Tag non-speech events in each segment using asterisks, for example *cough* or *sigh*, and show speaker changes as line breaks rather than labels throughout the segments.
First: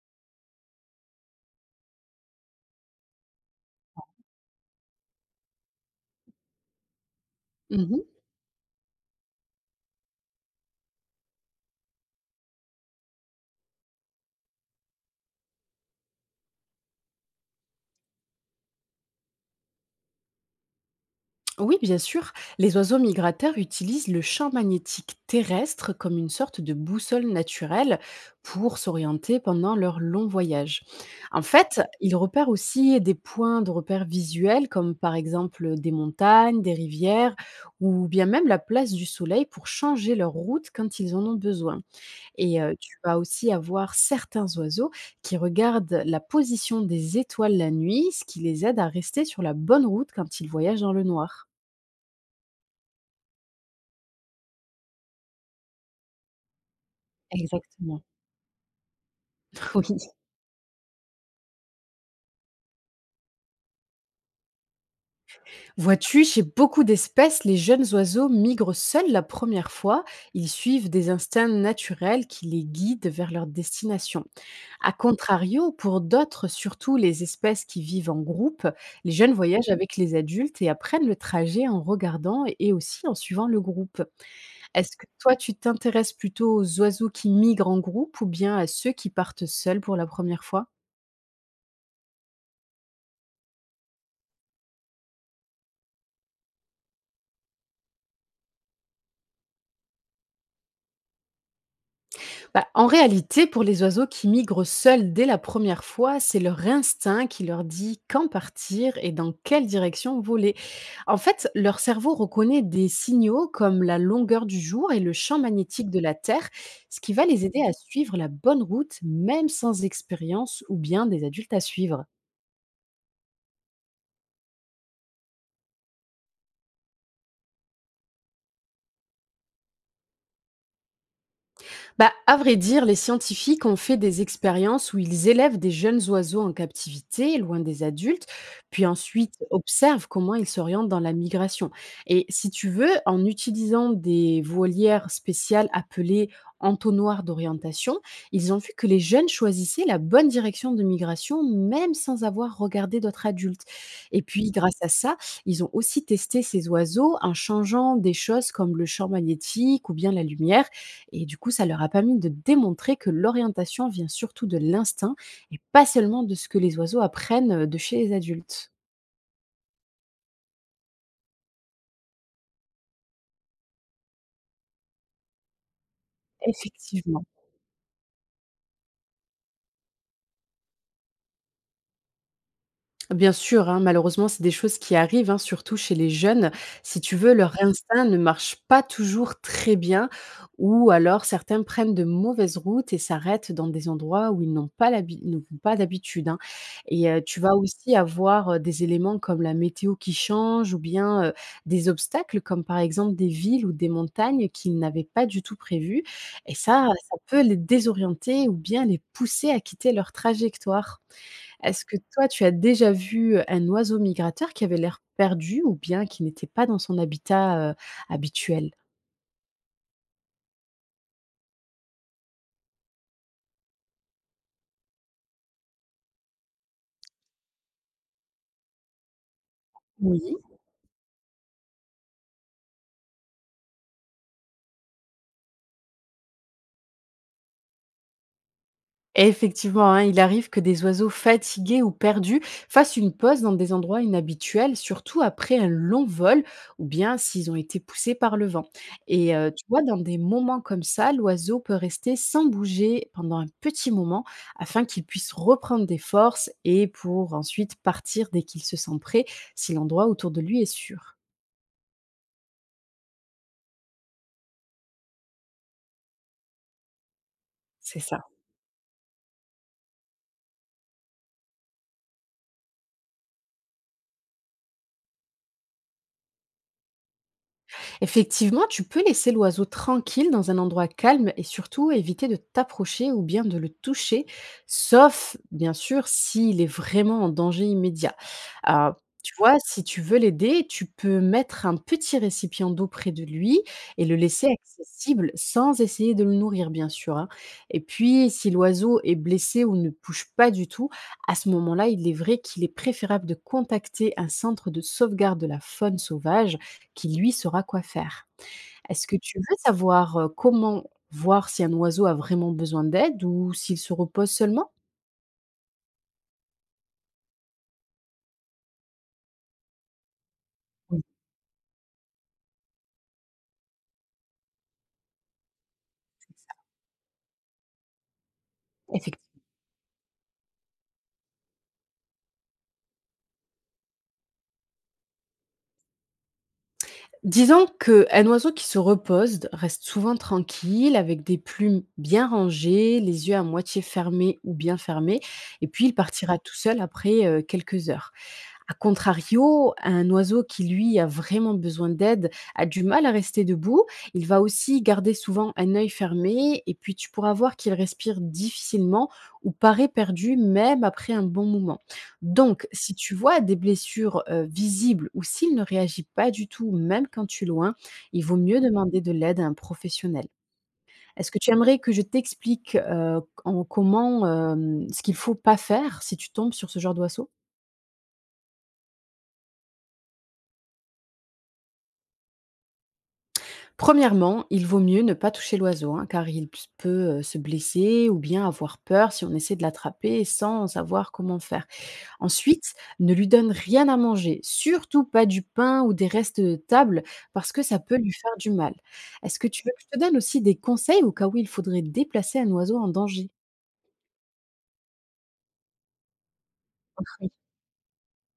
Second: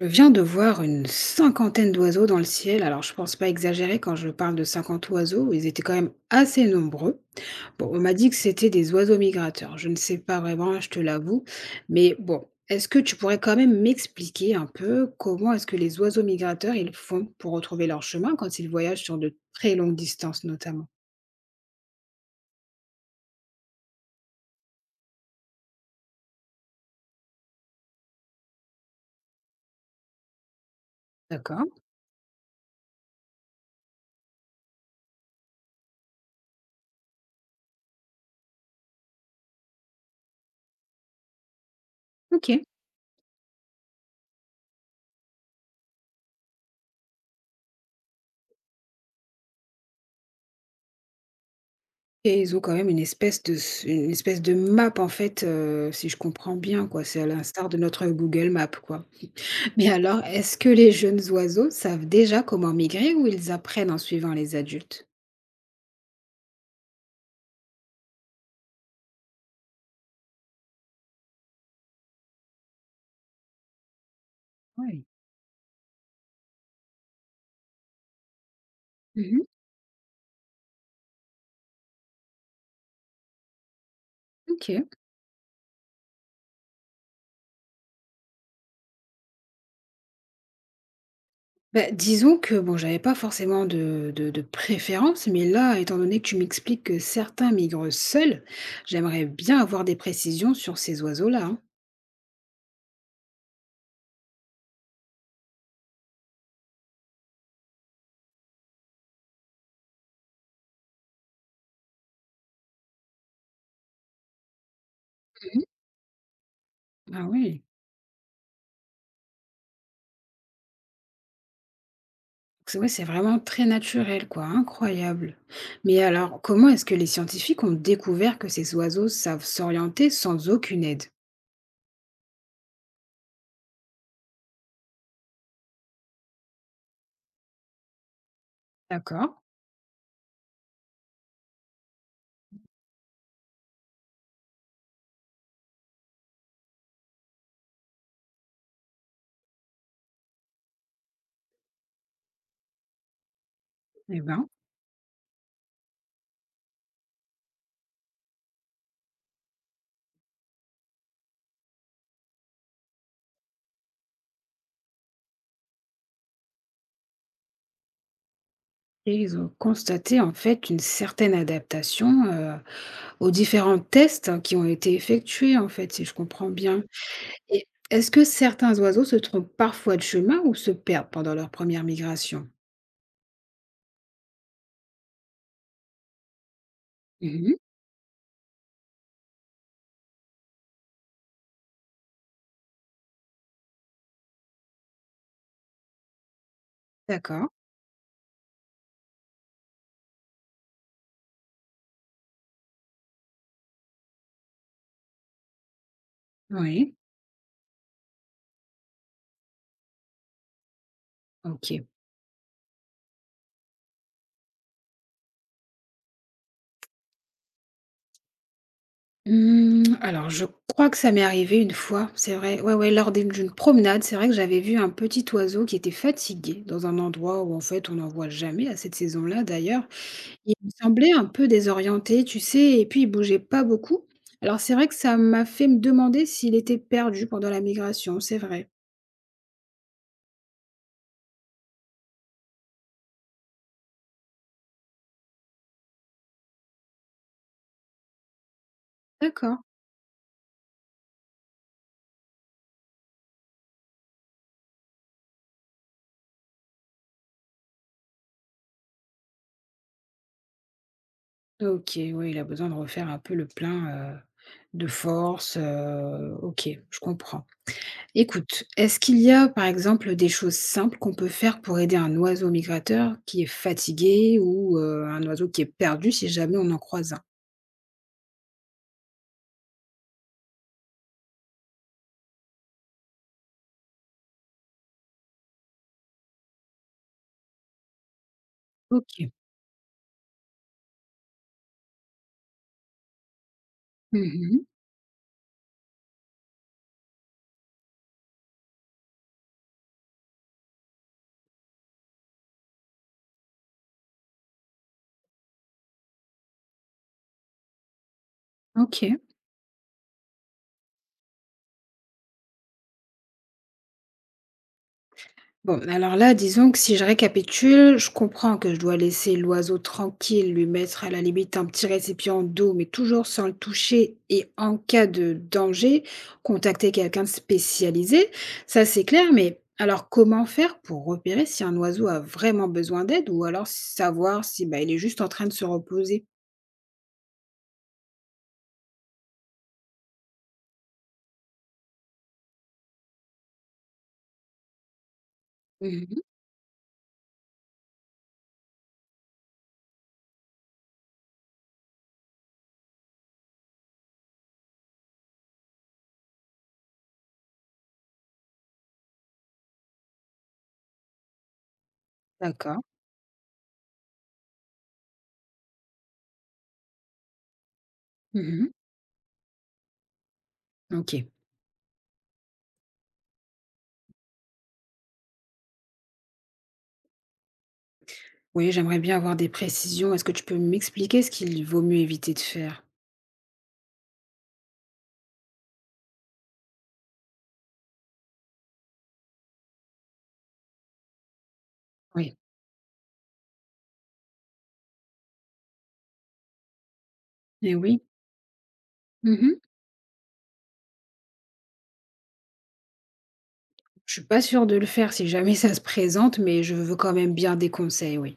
Je viens de voir une cinquantaine d'oiseaux dans le ciel. Alors, je pense pas exagérer quand je parle de 50 oiseaux. Ils étaient quand même assez nombreux. Bon, on
Mmh.
m'a dit que c'était des oiseaux migrateurs. Je ne sais pas vraiment, je te l'avoue. Mais bon, est-ce que tu pourrais quand même m'expliquer un peu comment est-ce que les oiseaux migrateurs, ils font pour retrouver leur chemin quand ils voyagent sur de très longues distances, notamment?
Oui, bien sûr. Les oiseaux migrateurs utilisent le champ magnétique terrestre comme une sorte de boussole naturelle pour s'orienter pendant leur long voyage. En
D'accord.
fait, ils repèrent aussi des points de repère visuels comme par exemple des montagnes, des rivières ou bien même la place du soleil pour changer leur route quand ils en ont besoin.
Ok.
Tu vas aussi avoir certains oiseaux qui regardent la position des étoiles la nuit, ce qui les aide à rester sur la bonne route quand ils voyagent dans le noir.
Et ils ont quand même une espèce de s une espèce de map en fait, si je comprends bien quoi, c'est à l'instar de
Exactement,
notre Google Map quoi.
*laughs*
*laughs*
oui.
Mais alors, est-ce que les jeunes oiseaux savent déjà comment migrer ou ils apprennent en suivant les adultes?
Vois-tu, chez beaucoup d'espèces, les jeunes oiseaux migrent seuls la première fois. Ils suivent des instincts naturels qui les guident vers leur destination. A
Oui.
contrario, pour d'autres, surtout les espèces qui vivent en groupe, les jeunes
Mmh.
voyagent avec les adultes et apprennent le trajet en regardant et aussi en suivant le groupe.
OK.
Est-ce que toi, tu t'intéresses plutôt aux oiseaux qui migrent en groupe ou bien à ceux qui partent seuls pour la première fois?
Bah, disons que bon, j'avais pas forcément de préférence, mais là, étant donné que tu m'expliques que certains migrent seuls, j'aimerais bien avoir des précisions sur ces oiseaux-là, hein.
Bah, en réalité, pour les oiseaux qui migrent seuls dès la première fois, c'est leur instinct qui leur dit quand partir et dans quelle direction voler. En fait, leur cerveau reconnaît des signaux comme la longueur du jour et le champ
Mmh.
magnétique de la Terre, ce qui
Ah
va les
oui.
aider à suivre la bonne route, même sans expérience ou bien des adultes à suivre.
C'est ouais, c'est vraiment très naturel quoi, incroyable. Mais alors, comment est-ce que les scientifiques ont découvert que ces oiseaux savent s'orienter sans aucune aide?
Bah, à vrai dire, les scientifiques ont fait des expériences où ils élèvent des jeunes oiseaux en captivité, loin des adultes, puis
D'accord,
ensuite observent comment ils s'orientent dans la migration. Et si tu veux, en utilisant des voilières spéciales appelées entonnoirs d'orientation, ils ont vu que les jeunes choisissaient la bonne direction de migration même sans avoir regardé d'autres adultes.
eh
Et
ben,
puis, grâce à ça, ils ont aussi testé ces oiseaux en changeant des choses comme le champ magnétique ou bien la lumière et du coup, ça leur a permis de démontrer que l'orientation vient surtout de l'instinct et pas seulement de ce que les oiseaux apprennent, de chez les adultes.
et ils ont constaté en fait une certaine adaptation aux différents tests hein, qui ont été effectués en fait, si je comprends bien.
Effectivement.
Et est-ce que certains oiseaux se trompent parfois de chemin ou se perdent pendant leur première migration?
Bien sûr, hein, malheureusement, c'est des choses qui arrivent, hein, surtout chez les jeunes. Si tu veux,
Mhm.
leur instinct ne marche pas toujours très bien, ou alors certains prennent de mauvaises routes et s'arrêtent dans des endroits où ils n'ont pas d'habitude, hein. Tu
D'accord,
vas aussi avoir des éléments comme la météo qui change, ou bien des obstacles comme par exemple des villes ou des montagnes qu'ils n'avaient pas du tout prévues. Et ça,
oui,
ça peut les désorienter ou bien les pousser à quitter leur trajectoire.
ok.
Est-ce que toi, tu as déjà vu un oiseau migrateur qui avait l'air perdu ou bien qui n'était pas dans son habitat, habituel?
Mmh, alors je crois que ça m'est arrivé une fois, c'est vrai. Ouais, ouais, lors d'une promenade, c'est vrai que j'avais vu un petit oiseau qui était fatigué dans un endroit où en fait on n'en voit jamais à cette saison-là d'ailleurs.
Oui.
Il me semblait un peu désorienté, tu sais, et puis il bougeait pas beaucoup. Alors c'est vrai que ça m'a fait me demander s'il était perdu pendant la migration, c'est vrai.
Effectivement, hein, il arrive que des oiseaux fatigués ou perdus fassent une pause dans des endroits inhabituels, surtout après un long vol ou bien s'ils ont été poussés par le vent.
D'accord.
Tu vois, dans des moments comme ça, l'oiseau peut rester sans bouger pendant un petit moment afin qu'il puisse reprendre des forces et pour ensuite partir dès qu'il se sent prêt, si l'endroit autour de lui est sûr.
Ok, oui, il a besoin de refaire un peu le plein euh, de force. Ok, je comprends.
C'est ça.
Écoute, est-ce qu'il y a par exemple des choses simples qu'on peut faire pour aider un oiseau migrateur qui est fatigué ou un oiseau qui est perdu si jamais on en croise un?
Effectivement, tu peux laisser l'oiseau tranquille dans un endroit calme et surtout éviter de t'approcher ou bien de le toucher, sauf bien sûr s'il est vraiment en danger immédiat. Euh,
Ok.
Tu vois, si tu veux l'aider, tu peux mettre un petit récipient d'eau près de lui et le laisser
Mhm.
accessible sans essayer de le nourrir, bien sûr, hein. Et puis, si l'oiseau est blessé ou ne bouge pas du tout, à ce moment-là, il est vrai qu'il est préférable de contacter un centre de sauvegarde de la faune sauvage qui lui saura quoi faire.
Ok.
Est-ce que tu veux savoir, comment voir si un oiseau a vraiment besoin d'aide ou s'il se repose seulement?
Bon, alors là, disons que si je récapitule, je comprends que je dois laisser l'oiseau tranquille, lui
Oui,
mettre à la limite un petit récipient d'eau, mais toujours sans le toucher et en cas de danger, contacter quelqu'un de spécialisé. Ça, c'est
effect
clair, mais alors comment faire pour repérer si un oiseau a vraiment besoin d'aide ou alors savoir si bah, il est juste en train de se reposer?
disons qu'un oiseau qui se repose reste souvent tranquille, avec des plumes bien rangées, les yeux à moitié fermés ou bien fermés, et puis il
Mhm.
partira tout seul après quelques heures. A contrario, un oiseau qui, lui, a vraiment besoin d'aide, a du mal à rester debout, il va aussi garder souvent un œil fermé, et puis tu pourras voir qu'il respire difficilement ou paraît perdu même après un bon moment. Donc,
D'accord.
si tu vois des blessures, visibles ou s'il ne réagit pas du tout, même quand tu es loin, il vaut mieux
Mhm.
demander de l'aide à un professionnel.
Ok.
Est-ce que tu aimerais que je t'explique, ce qu'il faut pas faire si tu tombes sur ce genre d'oiseau?
Oui, j'aimerais bien avoir des précisions. Est-ce que tu peux m'expliquer ce qu'il vaut mieux éviter de faire?
Premièrement, il vaut mieux ne pas toucher l'oiseau, hein, car il ps peut, se blesser ou bien avoir peur si on essaie de l'attraper sans savoir comment faire.
Oui.
Ensuite, ne lui donne rien à manger, surtout pas du pain ou des restes de table parce que
Eh
ça peut
oui.
lui faire du mal. Est-ce que
Mhm.
tu veux que je te donne aussi des conseils au cas où il faudrait déplacer un oiseau en danger?
Je suis pas sûre de le faire si jamais ça se présente, mais je veux quand même bien des conseils, oui.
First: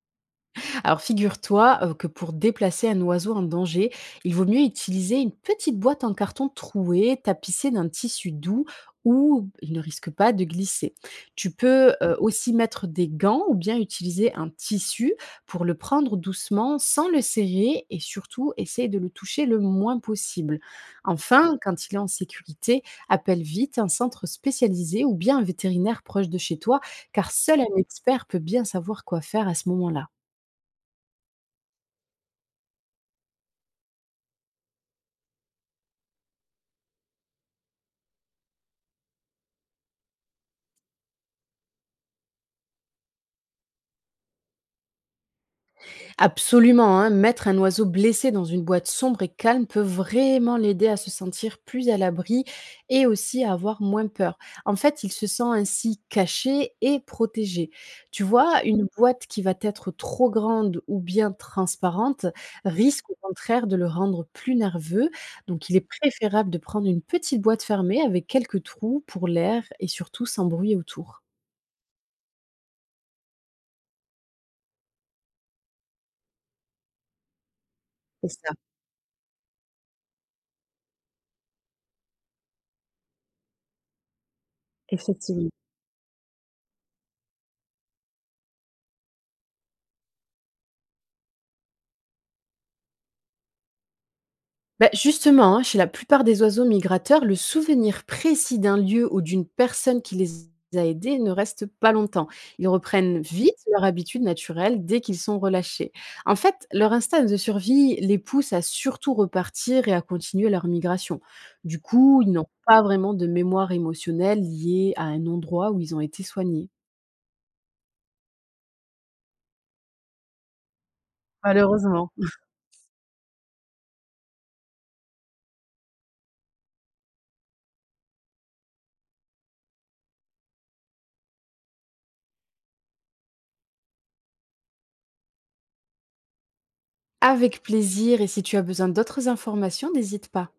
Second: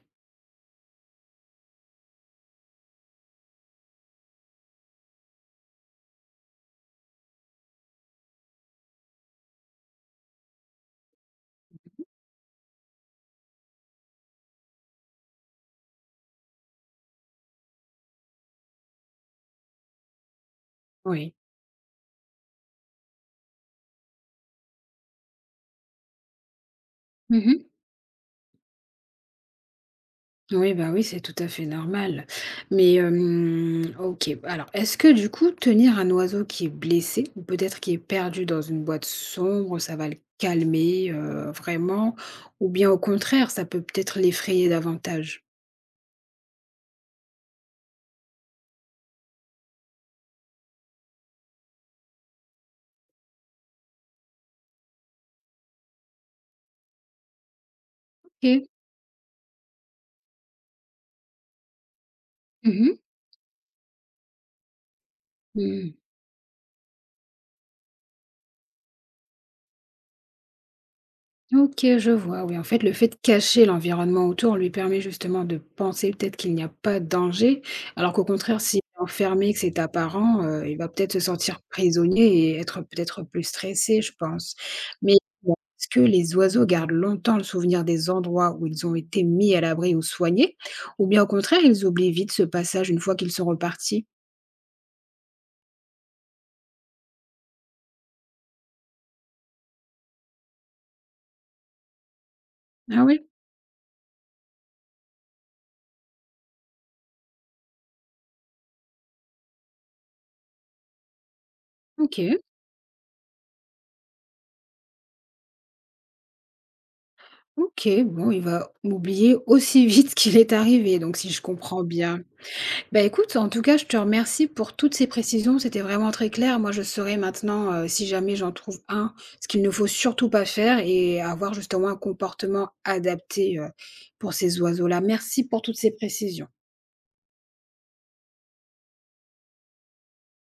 Alors figure-toi que pour déplacer un oiseau en danger, il vaut mieux utiliser une petite boîte en carton trouée, tapissée d'un tissu doux où il ne risque pas de glisser. Tu peux aussi mettre des gants ou bien utiliser un tissu pour le prendre doucement sans le serrer et surtout essayer de le toucher le moins possible.
Oui.
Enfin, quand il est en sécurité, appelle vite un centre spécialisé ou bien un vétérinaire proche de chez toi car seul
Mmh.
un expert peut bien savoir quoi faire à ce moment-là.
Oui, bah, oui, c'est tout à fait normal. Mais, OK. Alors, est-ce que du coup, tenir un oiseau qui est blessé ou peut-être qui est perdu dans une boîte sombre, ça va le calmer, vraiment? Ou bien au contraire, ça peut peut-être l'effrayer davantage?
Absolument, hein, mettre un oiseau blessé dans une boîte sombre et calme peut vraiment l'aider à se sentir plus à l'abri et aussi à avoir moins peur. En fait, il se sent ainsi caché et protégé. Tu vois,
OK.
une boîte qui va être trop grande ou bien transparente
Mmh.
risque au contraire de le rendre plus nerveux. Donc, il est
Mmh.
préférable de prendre une petite boîte fermée avec quelques trous pour l'air et surtout sans bruit autour.
Ok, je vois. Oui, en fait, le fait de cacher l'environnement autour lui permet justement de penser peut-être qu'il n'y a pas de danger, alors qu'au
C'est ça,
contraire, s'il est enfermé, que c'est apparent, il va peut-être se sentir prisonnier et être peut-être plus stressé, je pense. Mais
effectivement.
bon, est-ce que les oiseaux gardent longtemps le souvenir des endroits où ils ont été mis à l'abri ou soignés, ou bien au contraire, ils oublient vite ce passage une fois qu'ils sont repartis?
Bah, justement, hein, chez la plupart des oiseaux migrateurs, le souvenir précis d'un lieu ou d'une personne qui les a aidés ne reste pas longtemps. Ils
Ah
reprennent
oui,
vite leur habitude naturelle dès qu'ils sont relâchés. En fait, leur instinct de survie les pousse à surtout repartir et à continuer leur migration. Du
ok.
coup, ils n'ont pas vraiment de mémoire émotionnelle liée à un endroit où ils ont été soignés.
Ok, bon, il va oublier aussi vite *laughs* qu'il est arrivé, donc si je comprends
Malheureusement.
bien. Bah, écoute, en tout cas, je te remercie pour toutes ces précisions, c'était vraiment très clair. Moi, je saurai maintenant, si jamais j'en trouve un, ce qu'il ne faut surtout pas faire et avoir justement un comportement adapté, pour ces oiseaux-là. Merci pour toutes ces précisions.
Avec plaisir, et si tu as besoin d'autres informations, n'hésite pas.